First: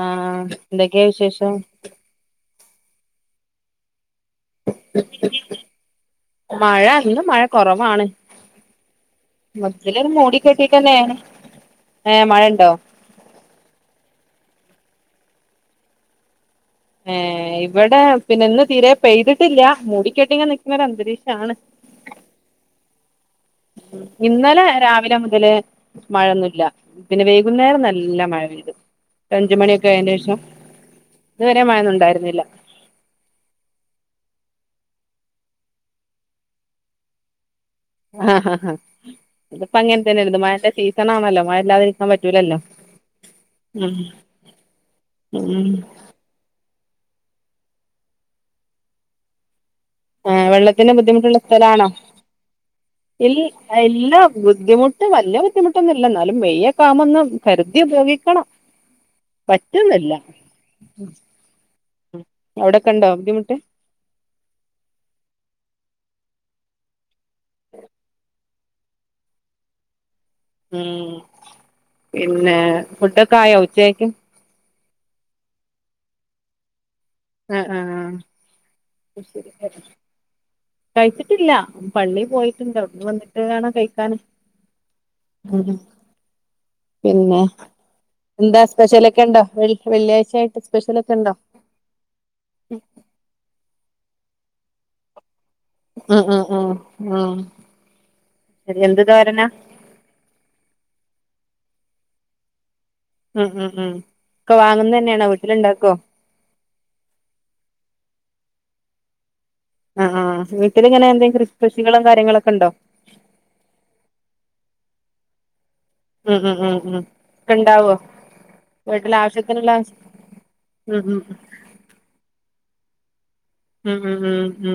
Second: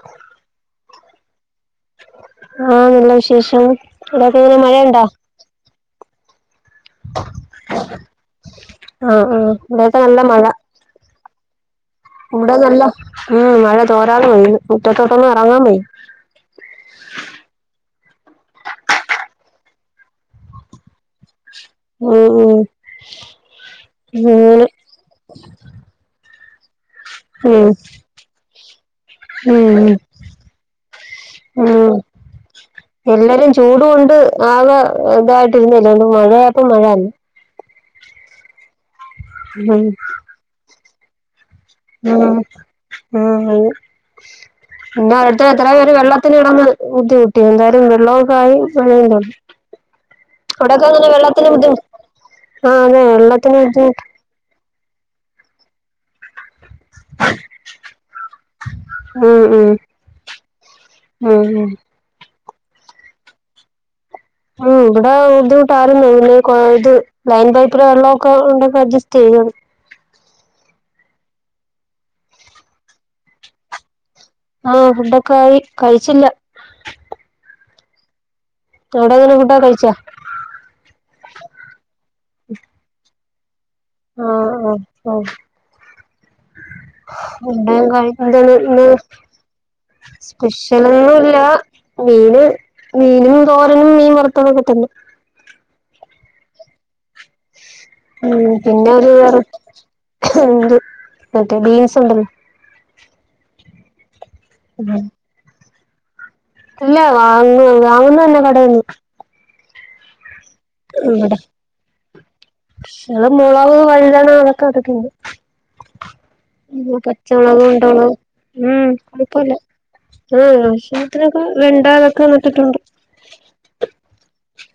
ആഹ് എന്തൊക്കെയാ വിശേഷം ആ നല്ല വിശേഷം എല്ലാർ എങ്ങനെ മയണ്ടൊ മഴ ഇന്ന് മഴ കൊറവാണ് ആഹ് ആഹ് ഇവിടെയൊക്കെ മൊത്തത്തില് നല്ല മഴ മൂടിക്കെട്ടി ട്ടന്നെയാണ് ഇവിടെ നല്ല ഉം മഴ തോരാതെ പെയ്യ്ന്ന് മുറ്റത്തോട്ടൊന്നും എറങ്ങാൻ വയ്യ ഏ ഇവിടെ പിന്നെ ഇന്ന് തീരെ പെയ് ട്ടില്ല മൂടിക്കെട്ടി ഇങ്ങനെ നിക്കുന്ന അന്തരീഷാണ് ഉം ഉം ഇന്നലെ അങ്ങനെ രാവിലെ മുതല് മഴ ഒന്നും ഇല്ല പിന്നെ ഉം വൈകുന്നേരം നല്ല മഴ പെയ്തു അഞ്ച് ഉം മണിയൊക്കെ ആയതിന് ശേഷം ഇതുവരെ ഉം മഴയൊന്നും ഉണ്ടായിരുന്നില്ല എല്ലാരും ചൂട്‌കൊണ്ട് ആകെ ഇതായിട്ടിരുനല്ലേ ഒന്ന് മഴ ആയപ്പോ മഴന്നെ ആഹ് ഹാ ഹാ [unintelligible] ഇപ്പോ അങ്ങനെ തന്നെ ആരെന്ന് മഴ തീരെ [unintelligible] [unintelligible] ഇവിടെ ഉം ഉം ഇത്രയും പേര് വെള്ളത്തിന് [unintelligible] ബുദ്ധിമുട്ടി എന്താണേലും വെള്ളം വന്നു തുടങ്ങി ഏഹ് വെള്ളത്തിന് അവിടെക്കെയെങ്ങനെ ബുദ്ധിമുട്ടുള്ള വെള്ളത്തിന് ബുദ്ധിമു സ്ഥലാണോ അ അതെ ഇൽ വെള്ളത്തിന് ബുദ്ധിമുട് ഇല്ല ബുദ്ധിമുട്ട് വല്യ ബുദ്ധിമുട്ടൊന്നും ഇല്ല എന്നാൽ മെയ് ഒക്കെ ആകുമ്പോ ഒന്ന് കരുതി ഉപയോഗിക്കണം ഉം ഉം പറ്റുന്നില്ല ഉം ഉം അവിടക്കെണ്ടോ ബുദ്ധിമുട്ട് മ് ഇവിടെ ബുദ്ധിമുട്ടാരുന്ന് പിന്നെ കൊഴ ഇത് ലൈൻ പൈപ്പിലെ വെള്ളം ഒക്കെ ഉണ്ട് അഡ്ജസ്റ്റ് ചെയ്യും ഇം പിന്നെ ഫുഡ് ഒക്കെ ആയോ ഉച്ചക്കും ആഹ് ഫുഡ് ഒക്കെ ആയി കഴിച്ചില്ല ആ ആ അ അവിടെ എങ്ങനെ ഫുഡൊക്കെ കഴിച്ചാ [inaudible] കഴിച്ചിട്ടില്ല പള്ളീ പോയിട്ടുണ്ട് അവിടുന്ന് വന്ന് [unintelligible] ആഹ് അഹ് ആഹ് പിന്നെ ഇവിടെയും കഴിക്കാണ് എന്താ ഇന്ന് സ്പെഷ്യലൊക്കെണ്ടോ വെള്ള് വെള്ളിയാഴ്ചയായിട്ട് സ്പെഷ്യലൊക്കെണ്ടോ സ്പെഷ്യലൊന്നുല്ല മീന് മീനും തോരനും മീൻ വറ അതൊക്കെ തന്നെ ആ അ ആ മ് പിന്നെ ഒര് വെറ് തോരനാ ഇണ്ട് മറ്റേ ബീൻസുണ്ടല് ഇ ഇ ഈ ക്ക വാങ്ങുന്നന്നെയാണോ വീട്ടിലിണ്ടാക് [unintelligible] ഇല്ല വാങ്ങ് വാങ്ങൂന്നന്നെ കടേന്ന് അഹ് ആഹ് വീട്ടിലിങ്ങനെ എവടെ എന്തെങ്കിലും കൃഷി കൃഷികളും കാര്യങ്ങളൊക്കെ ഉണ്ടോ [unintelligible] മൊളവ് വഴുതന അതൊക്കെ നട്ടിട്ടൊണ്ട് ഉം ഉം ഉം ഉം ഒക്കെ പച്ചമുളക് ഇണ്ടാവോ ഉണ്ടമുളക് ഉം വീട്ടിലെ കൊഴപ്പൊല്ല ആവശ്യത്തിനുള്ള ആഹ് ഉം ഉം ആവശ്യത്തിനൊക്കെ വെണ്ട ഇതൊക്കെ നട്ടിട്ടൊണ്ട് ഉ ഉ ഉ ഉ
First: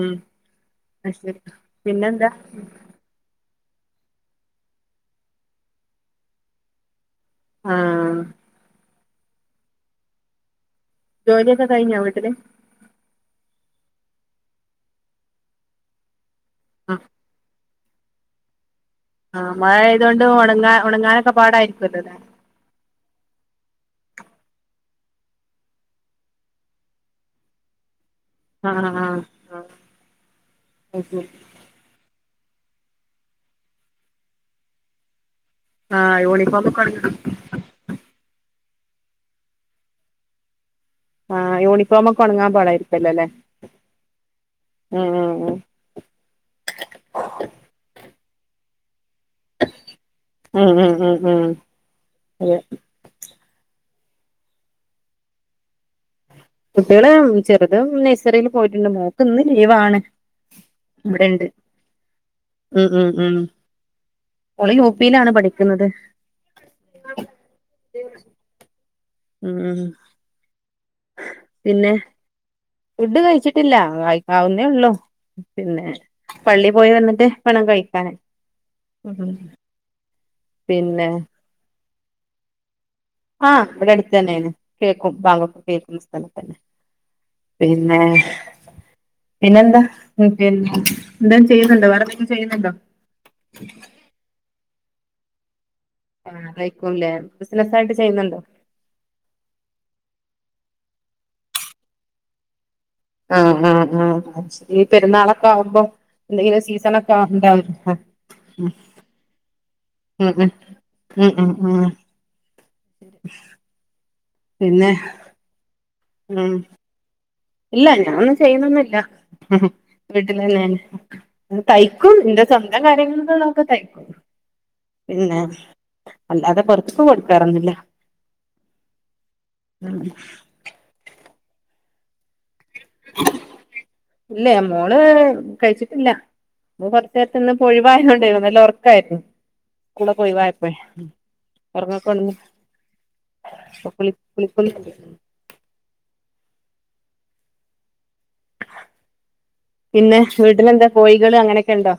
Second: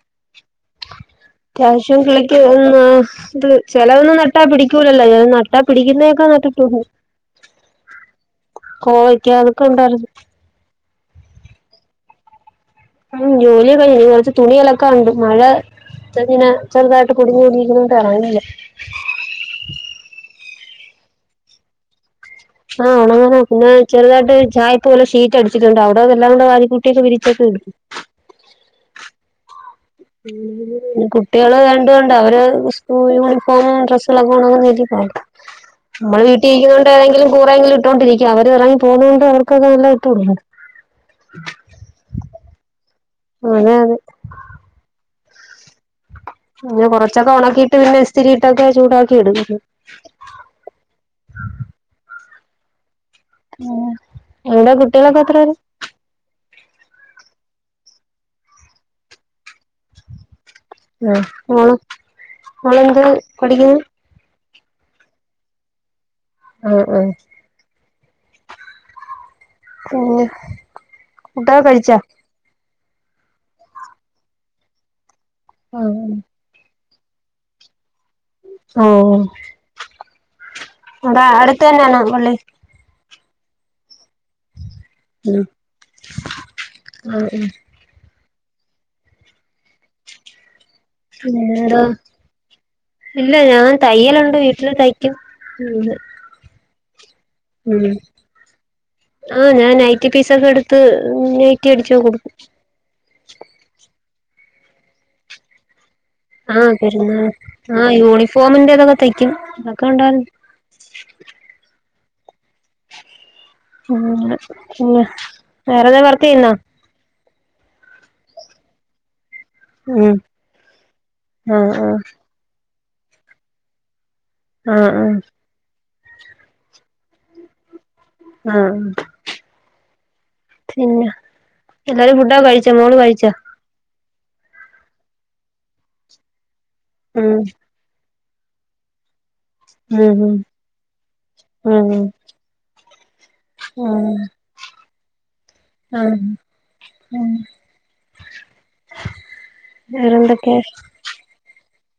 അത്യാവശ്യം കിളിക്കുവ്ന്ന് ത് ചെലതൊന്നും നട്ടാ പിടിക്കൂലല്ലാ നട്ടാ പിടിക്കുന്നെ ഒക്കെ നട്ടിട്ടൊണ്ട് ആ കോവയ്ക്കാ അതൊക്കെ ഒണ്ടാരുന്ന് ജോലിയൊക്കെ കഴിഞ്ഞോ വീട്ടിലെ ഉം ജോലിയൊക്കെ കഴിഞ്ഞ് ഇനി കൊറച്ച് തുണി അലക്കാൻ എണ്ട് മഴ ഇവിടെ ഇങ്ങനെ ആഹ് ചെറുതായിട്ട് പൊടിഞ്ഞു പൊടിഞ്ഞ് ഇരിക്കണ് തളങില്ല അ മഴയായതു കൊണ്ട് ഒണങ്ങാൻ ഒണങ്ങാൻഒക്കെ പാടായിരിക്കുകവല്ലേ അല്ലെ ആ ഒണങ്ങാൻ പിന്നെ ചെറുതായിട്ട് ചായിപ്പ് പോലെ ഷീറ്റ് അടിച്ചിട്ടുണ്ട് അവിടെ എല്ലാം കൂടെ വാരിക്കൂട്ടിയിട്ട് വിരിച്ചക്ക ഇടും ആ ആ ആ അ [unintelligible] കുട്ടികള് രണ്ടുണ്ട് അവര് ഉസ്കൂൾ യൂണിഫോമും ഡ്രസ്സ് എല്ലാം കൂടി [unintelligible] ആഹ് മ്മള് യൂണിഫോം ഒക്കെ വീട്ടീനിക്കുന്നകൊണ്ട് ഉണങ്ങാൻ ഏതെങ്കിലും കൂറേയെങ്കിലും ഇട്ടോണ്ട് ഇരിക്കും. അവര് പറയും പോണോണ്ട് അവർക്ക് അതുതന്നെ ഇട്ടു കൊടുക്കണം. ആ യൂണിഫോമൊക്കെ ഒണങ്ങാൻ പാടായിരിക്കും. പിന്നല്ലേ അതെ അതെ മം മം മം പിന്നെ കൊറച്ചൊക്കെ ഒണക്കിയിട്ട് പിന്നെ ഇസ്ത്തിരി ഇട്ടിട്ട് ചൂടാക്ക് മം മം മം മം അതേ ആ എന്താ കുട്ടികളൊക്കെ ഏത്രേല്? കുട്ടികള് ചെറുത് നഴ്സറില് പേയിട്ട്ണ്ട്. മോക്ക് ഇന്ന് ലീവ് ആണ്. എപ്പോ മോൾ ഉം എന്ത് ഉം ഉം പഠിക്കുന്ന്? ഓള് യു പ്പിലാണ് പഠിക്കുന്നത്. ഓ ഓ അത് എവിടാ ഉം ഉം. പിന്നെ പിന്നേ ഫുഡ് കഴിച്ചിട്ടില്ല കഴിക്കാവുന്നേയുള്ളൂ. ആ പിന്നെ പള്ളി പോയിവന്നിട്ട് വേണം കഴിക്കാന് ഓ പിന്നെ ഇവിടെ അടുത്ത് തന്നെയാണോ? വളളി ആ ഇവിടെ അടുത്ത് തന്നേണ് കേക്കും ഉം വാങ്ക് ഒക്കെ കേക്കുന്ന സ്ഥലത്തന്നെ. ആ ആ പിന്നേ പിന്നെന്താ [unintelligible] പിന്നെന്താ? ചെയ്യുന്നുണ്ടോ വേറെ എന്തെങ്കിലും ചെയ്യുന്നുണ്ടോ ഇല്ല ഞാൻ തയ്യൽ ഉണ്ട് വീട്ടില് തയ് ക്കും [unintelligible] പൂവുല്ലേ മ്മ് ആ ഞാൻ ഐ ടി ടീച്ചറുടെ അടു ത്ത് നേറ്റി അടിച്ച് കൊടുക്കും ആഹ് ആഹ് ആഹ് ച്റിയ പെരുന്നാളൊക്കവുമ്പോ ആ പെരുന്നാൾ ആ യൂണിഫോമിന്റേ ഇതൊക്ക തയ്ക്കും ഉണ്ടായിരുന്നു ആഹ് ആഹ് ആഹ് [unintelligible] പിന്നെ വേറെ ഉം ഇല്ല ഞാൻ ഒന്നും ചെയ്യുന്നൊന്നും ഇല്ല ഉം വീട്ടിലന്നെണ് ആഹ് ആഹ് തയ്ക്കും ഇന്റെ സ്വ ന്തം കാര്യങ്ങൾക്കിള്ളതൊക്കെ തയ്ക്കും ആഹ് ആഹ് പിന്നെ അല്ലാതെ പൊർ ത്തു കൊടുക്കാറൊന്നുല്ല ആഹ് ഉം പിന്നെ എല്ലാരും ഫുഡൊക്കെ കഴിച്ച ച്ചാ മോള് കഴിച്ചോ? ഇല്ല മോള് കഴിച്ചിട്ടില്ല [unintelligible] ഉം കൊർച്ചേരത്തിന്നൊഴിവായതോണ്ടേ നല്ലൊർക്കായിരുന്നു സ്കൂളൊക്കെ ഉം ഉം ഒഴിവായപ്പഴേ ഉം ഒറങ്ങക്കൊണന്ന് ഉം [unintelligible] ഉം പിന്നെ വേറെന്തൊക്കെ വീട്ടിലെന്താ കോഴികള് അങ്ങനെക് ഇണ്ടോ?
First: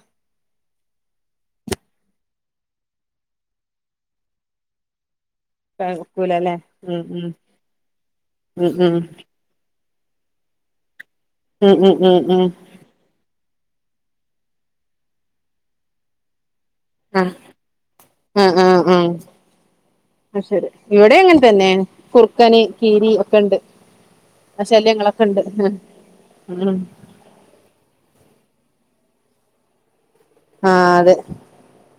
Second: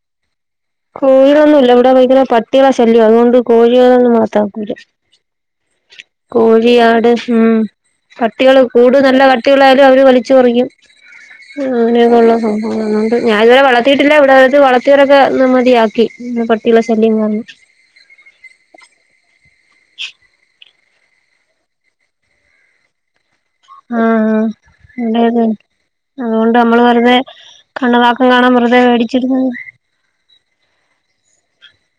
കോഴൊന്നുല്ല ഇവടെ വീടിലെ പട്ടികളെ ശല്യാ അതുകൊണ്ട് കോഴികളെയൊന്നും വളർത്താറ്ക്കൂല്ല കൂലല്ലേ കോഴി ഉം ആട് ഉം പട്ടികള് ഉം ഉം കൂട് നല്ല കട്ടിയുള്ള അവര് വലിച്ചൊറിയും ഉം [unintelligible] ഞാൻ ഏതായാലും വളർത് ത്തീട്ടില്ല ഇവ്ടെ വളർത്തിയവരൊക്ക മതിയാക്കി പട്ടികളെ ശല്യം അഹ് കാരണം ആഹ് ആഹ് ആഹ് അ ശെ ഇവിടേം അങ്ങൻ തന്നെ കുർക്കന് കീരി ഒക് ആഹ് അഹ് ഉണ്ട് അത് കൊണ്ട് ഉം നമ്മള് വെറുതെ [unintelligible] വേടിച്ചിരുന്നു. ആഹ് അതെ.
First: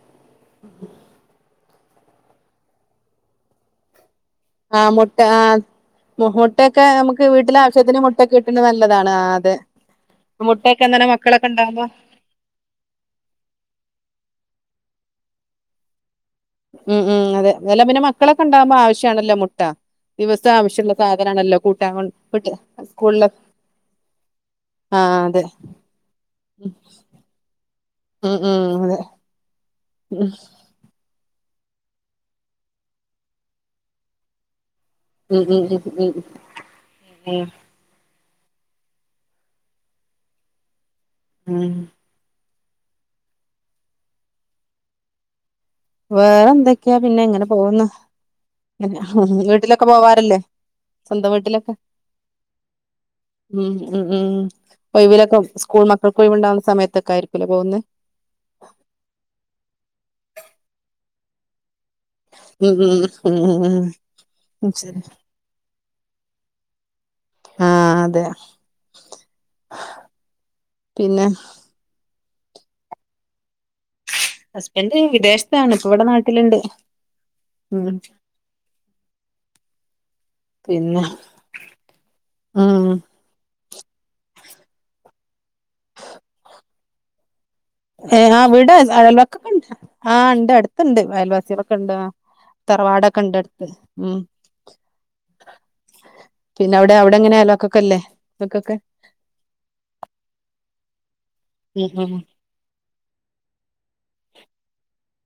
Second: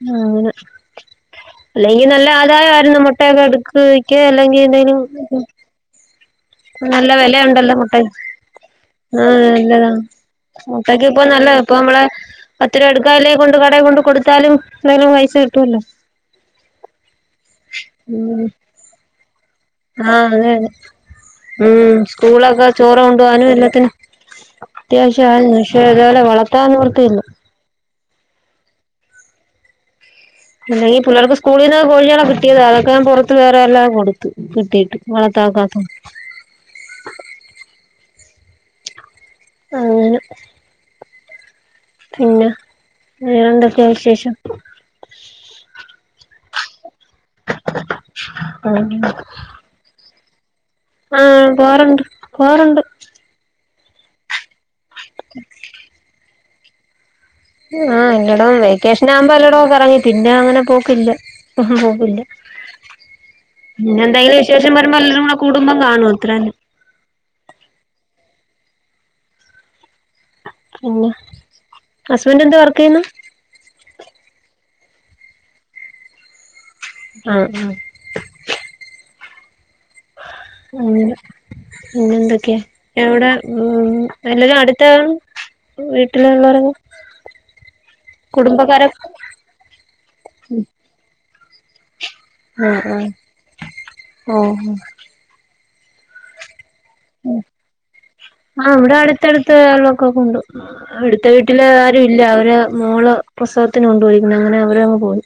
ആഹ് അങ്ങനെ അല്ലെങ്കി നല്ല ആദായായിരുന്നു മുട്ടേക്കെ ഇട്ക്ക് ക്കെ അല്ലെങ്കി ആ എന്തെലും മുട്ട ഉം ആ ഉം മുട്ടയൊക്കെ നല്ല നമുക്ക് വീട്ടിലെ വെലയുണ്ടല്ലോ ആവശ്യത്തിന് മുട്ടയ് മുട്ടൊക്കെ കിട്ടുന്നത് നല്ലതാണ് ആ ആഹ് അതെ നല്ല ല്ല മുട്ടയൊക്കെ അങ്ങനെ മുട്ടയ്ക്കിപ്പൊ മക്കളൊക്കെ നല്ല ഇപ്പൊ ഉണ്ടാവുമ്പോ നമ്മളെ പത്ത് രൂപ എടുക്കാല്ലെങ്കി കൊണ്ട് കടേ കൊണ്ട് കൊട്ത്താലും എന്തെലും പൈസ കിട്ടുവല്ലോ. ഉം ഉം അതെ വെല്ല പിന്നെ ഉം മക്കളൊക്കെണ്ടാവുമ്പോ ആവശ്യണല്ലോ മു ആഹ് അതെയതെ കൂട്ടാൻ ഉം കൊണ്ട് വിട്ട് സ്കൂളിലൊക്കെ ചോറ് സ്കൂളില് കൊണ്ടോവാനും എല്ലത്തിനും ആ അത്യാവശ്യ അതെ [unintelligible] പക്ഷേ ഏതായാലും വളർത്താൻ നിവർത്തിയില്ല. ഉം ഉം അതെ ഉം [unintelligible] പിള്ളേർക്ക് സ്കൂളിന്ന് കോഴികളെ കിട്ടിയതാ അതൊക്കെ ഞാൻ കൊട്ത്ത് വേറെയെല്ലാം കൊട്ത്ത് കിട്ടി ഉം ഉം ഉം ഉം അങ്ങനെ ഉം പിന്നെ വേറെന്തെക്കെ വിശേഷം? വേറെ എന്ത് ക്യാ പിന്നെ ഇങ്ങനെ പോവുന്നു വീട്ടിലൊക്കെ പോവാറില്ലേ? സ്വന്തം ആഹ് വീട്ടിലൊക്കെ പോകാറുണ്ട് പോകാറുണ്ട്. ഉം ഉം ഉം. ഒയ് വിലൊക്കെ സ്കൂൾ മക്കക്കൊയ്വ്ണ്ടാ [unintelligible] സമയത്തൊക്കാ ആഹ് ഇല്ലട വെക്കേഷനാവുമ്പോ എല്ല ടേം കറങ്ങി പിന്നങ്ങനെ പോ ക്കില്ല. ഇല്ല. ഉം ഉം ഉം ഉം പിന്നെന്തായാലും വിശേഷം ഉം ശരി വരുമ്പം എല്ലാരും കൂടി കൂടുമ്പം കാണും എത്രാലും ആഹ് അതെ. പിന്നെ ഹസ്ബൻ്റെന്താ വർക്കെയ്യുന്നേ? ഹസ്ബൻഡ് വിദേശത്താണ്. ഇപ്പൊ ഇവിടെ നാട്ടിലുണ്ട്. ആഹ് ആഹ്. ഉം [unintelligible] പിന്നെ എന്തൊക്കെയാ? ഉം എവടാ? മ്ഹ് എല്ലാരും അടുത്താ വീട്ടിലുള്ളവരൊക്കെ? ഏഹ് ആഹ് ഇവിടെ കുടുംബക്കാരൊക്കെ അയൽവക്കക്കൊക്കെണ്ട്. ആഹ് ഇണ്ട് അടുത്ത്ണ്ട് അയൽവ [unintelligible] ആഹ് ആഹ് തറവാടൊക്കെ ഇണ്ട് അടുത്ത്. മ്ഹ് മ്ഹ് ആഹ് നിങ്ങക്കൊക്കെ ഇവിടെ അടുത്തടുത്ത് അയൽവക്കൊക്കെ ഉണ്ട്. [unintelligible] അടുത്ത വീട്ടിൽ ആരും ഉം ഇല്ല മോൾ പ്രെസ്സവത്തിന് കൊണ്ട് പോയിരിക്കുന് അന്നേരം അവരാങ് പോയീ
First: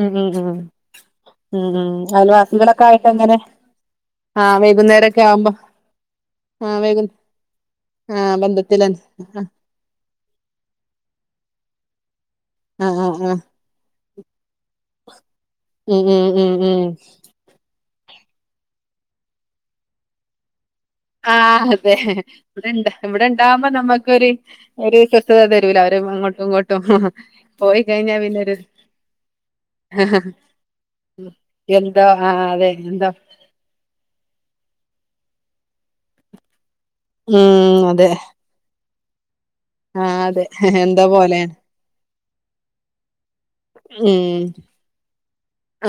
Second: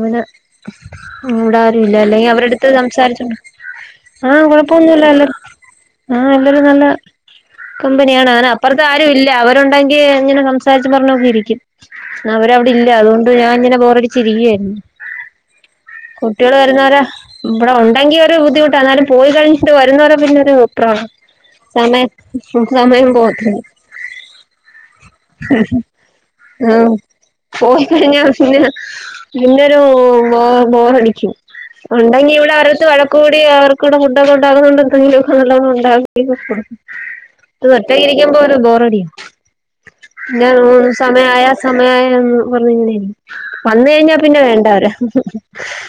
ഉം ഉം ഉം ഉം ഇവിടെ ഉം ആരും ഉം ഇല്ല അല്ലേൽ അവരെടുത്തു അയൽവാസികളൊക്കെ ആയിട്ട് സംസാരിച്ച് എങ്ങനെ ആ ആഹ് കൊഴപ്പം വൈകുന്നേരൊക്കെ ഒന്നുമില്ലല്ലോ ആവുമ്പോ ആ എല്ലാരും ആഹ് നല്ല വൈകു കമ്പനി ആണ് ആഹ് അങ്ങനെ അപ്പുറത്ത് ബന്ധത്തില ആരും ഇല്ല അവരുണ്ടേങ്കിൽ അങ്ങനെ സംസാരിച്ച് പറഞ്ഞോണ്ടിരിക്കും [inaudible] ഇന്ന് അവർ അവിടെ ഇല്ല ആഹ് ആഹ് അതുകൊണ്ട് ആഹ് ഞാൻ ഇങ്ങനെ ബോറടിച്ചു ബോറടിച്ചു ഇരിക്കയിരുന്നു ഉം ഉം ഉം കുട്ടികൾ വരുന്ന ഉം വരെ ഇവിടെ എങ്കിൽ ഒരു ബുദ്ധിമുട്ടാ എന്നാലും പോയീ കഴിഞ്ഞി വരുന്ന വരെ പിന്നെ ഒരു ആഹ് അതെ ഇവിടെണ്ട സമയം പോവത്തില്ല ഇവിടെണ്ടാവുമ്പോ നമ്മക്കൊരു ഒരു സ്വസ്ഥത തരൂല അവര് അങ്ങോട്ടും മ്മ് ആ ഇങ്ങോട്ടും പോയി പോയീ കഴിഞ്ഞാ പിന്നൊരു പിന്നെ ഒരു ബോറടിക്കും എന്തോ ആഹ് ഉണ്ടെങ്കിൽ അതെ അവരോടുത്ത എന്തോ വഴ്ക്കകൂടി അവർക്ക് ഫുഡ് ഒക്കെ ഉണ്ടാക്കുന്നത് കൊണ്ട് [unintelligible] ഉം ഒറ്റയ്ക്ക് അതെ ഇരിക്കുമ്പോ ഒരു ബോർ അടിയ ആഹ് പിന്നെ അതെ അങ്ങനെ എന്തോ സമയം ആയാ പോലെയാണ് സമയം ആയ മ്മ് പറഞ്ഞി കഴിഞ്ഞാൽ വന്നു കഴിഞ്ഞാൽ ഉം പിന്നെ വേണ്ട അവരെ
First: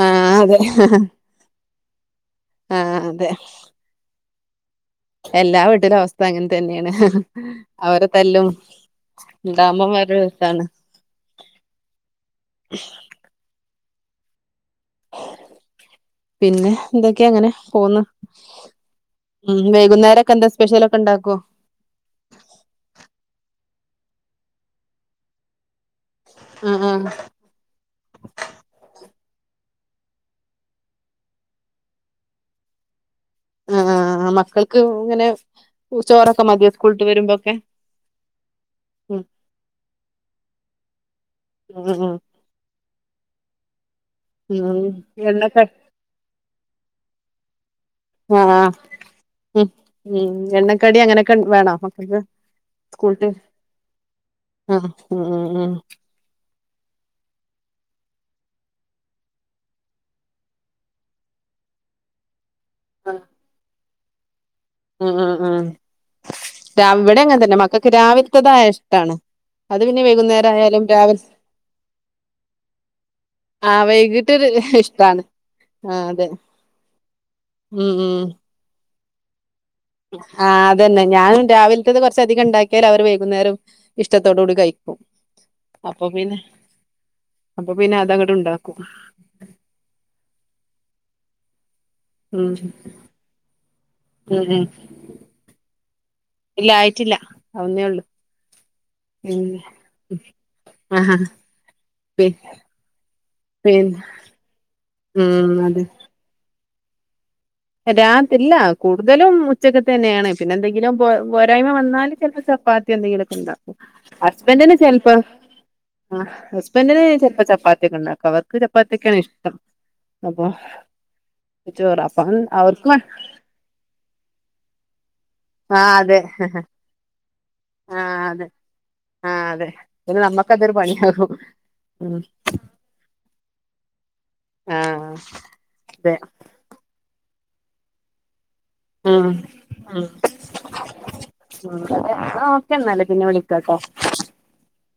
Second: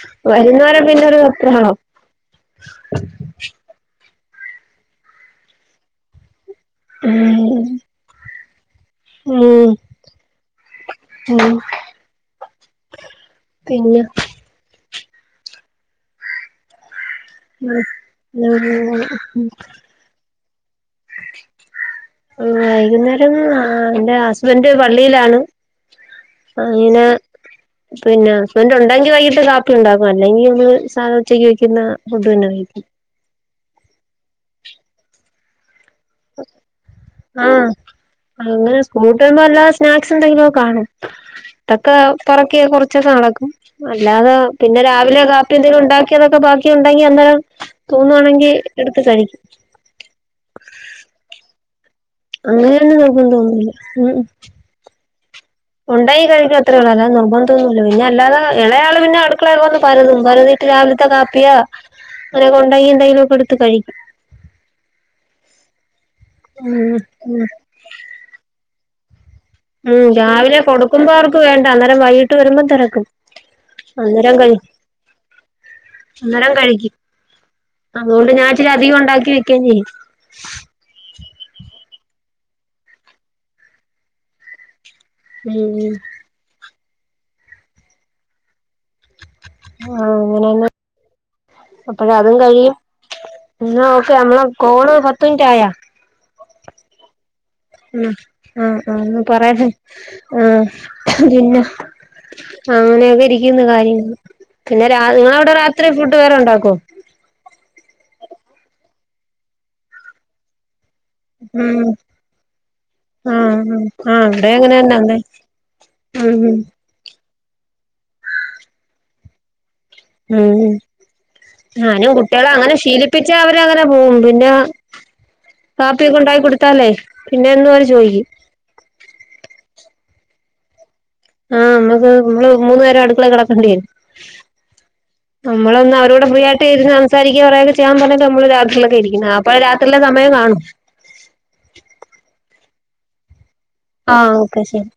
ആഹ് വരുന്ന വരെ പിന്നെ ഒരു വെപ്രാളം ആ അതെ എല്ലാവീട്ടിലും അവസ്ഥ അങ്ങനെ തന്നെ തന്നെയാണ് ഉം അവരെ തല്ലും [inaudible] ഉണ്ടാവുമ്പോ ഒരു ഇതാണ് മ്മ് [inaudible] പിന്നെ പിന്നെ എന്തൊക്കെ അങ്ങനെ പോവുന്നു വൈകുന്നേരയൊക്കെ എന്താ സ്പെഷ്യലൊക്കെ ഇണ്ടാക്കോ ഹ്മ്മ് വൈകുന്നേരം ആ എന്റെ ഹുസ്ബൻഡ് പള്ളിയിൽ ആണ് ആഹ് അയിന് ആഹ് പിന്നെ ഹസ്ബൻഡ് ഉണ്ടെങ്കിൽ വൈകീട്ട് കാപ്പി ഇണ്ടാക്കും അല്ലെങ്കി പിന്നെ സാദാ ഉച്ചയ്ക്ക് വെയ്ക്കുന്ന ഫുഡ്ഡ് ന്നെ കഴിക്യും ആ മക്കൾക്ക് അങ്ങനെ ആ അങ്ങന സ്കുൾ ഇട്ട് ഉം വരുബ വല്ല സ്നാക്സ് എത്നങ്കിലൊക്ക കാണും തക്ക ഉം പൊറക്കി കൊർചൊക്ക ന്നടക്കും അല്ലാത ഉം പിന്നെ ഉം രാവിലെ കാപ്പി എണ്ണക്ക എത്നേലും ഉണ്ടാക്കിത്തൊക്കെ ബാക്കി ക്കെ ഉണ്ടെങ്കി [unintelligible] ആഹ് ആഹ് എടുത്ത് കഴിക്കും മ്ഹ് എണ്ണക്കടി അങ്ങനെ ക്കെൻ വേണോ? മക്കൾക്ക് അങ്ങനെ യങ് നിർബന്തൊന്നുല്ല അ ആ കൊണ്ടൊയ് [unintelligible] അത്രേള്ളൂ അല്ലാതെനിർബന്തൊന്നുല്ല പിന്നെ അല്ലാതെ എളേ ആള് പിന്നെ അട്ക്കളേ വന്ന് പരതും പരതിട്ട് രാവിൽത്തെ കാപ്യോ അങനൊക്കെ ഉണ്ടെങ്കി എന്തെങ്കിലൊക്കെ ഇട്ത്ത് കയ് അ അ ആ രാ ഉം ഇവടിം അങ്ങൻത്തെന്നെ മക്കക്ക് രാവിൽത്തതായ ഷ് ട്ടാണ് ഉം രാവിലെ കൊടുക്കുമ്പോ അവർക്ക് വേണ്ട അന്നേരം വൈകിട്ട് വെരുമ്പം തെരക്കും ആഹ് അന്നേരം വൈകിട്ടൊരു കഴ് ഇഷ്ടാണ് ആഹ് അതെ അന്നേരം കഴിക്കും അതോണ്ട് ഞാൻ ഇച്ചിര അധികം ഒ ണ്ടാക്കി വെ ആ അതെന്നെ ഞാനും രാവിൽ ത്തന്ന് കൊർച്ചധികം ണ്ടാക്ക്യാലവര് വൈകുന്നേരും ഇഷ്ടത്തോടൂകൂടി കഴി ക്കും ഉം അപ്പം പിന്നെ അപ്പം പിന്നെ അതങ്ങട്ട് ണ്ടാക്കും ആ അങ്ങനെന്നെ അപ്പഴതും ഉം കഴിയും ഇന്നാ ഓക്കെ ഉം ഞമ്മളെ ഉം കോള് പത്തിൻറ്റായോ ഇല്ല ആയ്റ്റില്ല മ് ആഹ് ആഹ് ഒന്ന് പറയാന് ആഹ് ആഹ് പിന്നെ പി അങ്ങനെയൊക്കെയിരിക്കുന്നു പിൻ കാര്യങ്ങള് പിന്നെ രാവ് ഉം നിങ്ങളൗട അതെ രാത്രി ഫുഡ്ഡ് വേറെ ഉണ്ടാക്കോ? രാത് ഇല്ല കുടുതലും ഉച്ചക്കത്തെന്നേണ് പിന്നെന്തെ ങ്കിലും പോ പോരായ്മ ഉം വന്നാല് ചെൽപം ചപ്പാത്ത്യോ എന്തെങ്കിലൊക്കെ ഇണ്ടാക്കും. ആഹ് ആഹ് ഇവിടെ അങ്ങനെ ഹസ്ബൻ്റ്ന് തന്നെ അന്നേ ചെൽപം ആഹ് ഉം ഉം ഹസ്ബൻ്റിന് ചെൽ ചപ്പാത്തി ഒക്കെ ഇണ്ടാക്കാ അവർക്ക് ചപ്പാത്തിക്കേണ് ഇഷ്ടം. അപ്പൊ ഉം ചോറ് ഞാനും കു അപ്പൊ ട്ട്യേളേ അങ്ങനെ അവർക്ക് ശീലിപ്പിച്ചാ അവര് അങ്ങനെ പോവും പിന്നാ കാപ്പി ഒക്കെ ഉണ്ടാക്കി കൊട്ത്താലേ ആഹ് അതെ ആഹ് അതെ പിന്നെ നമ്മ ക്കതൊര് പണിയാവും. ആഹ് നമ്മക്ക് നമ്മള് മൂന്ന് നേരം അടുക്കളേ കെട ക്കണ്ട്യേ. ആ നമ്മളൊന്ന് അതെ അവരോട് ഫ്രീയായിട്ടിരുന്ന് സം സാരിക്ക്യോ പറയൊക്കെ ചെയ്യാൻ പറഞ്ഞാൽ ഞമ്മള് രാത് ജ്ല്ലൊക്കാ ഉം ഇരിക്കുന്നെ അപ്പൊ രാത്രിയിലെ ഉം സമയം കാണൂ ഞാനെന്നാലെ പിന്നെ വിളി ആ ഓക്കെ ശരി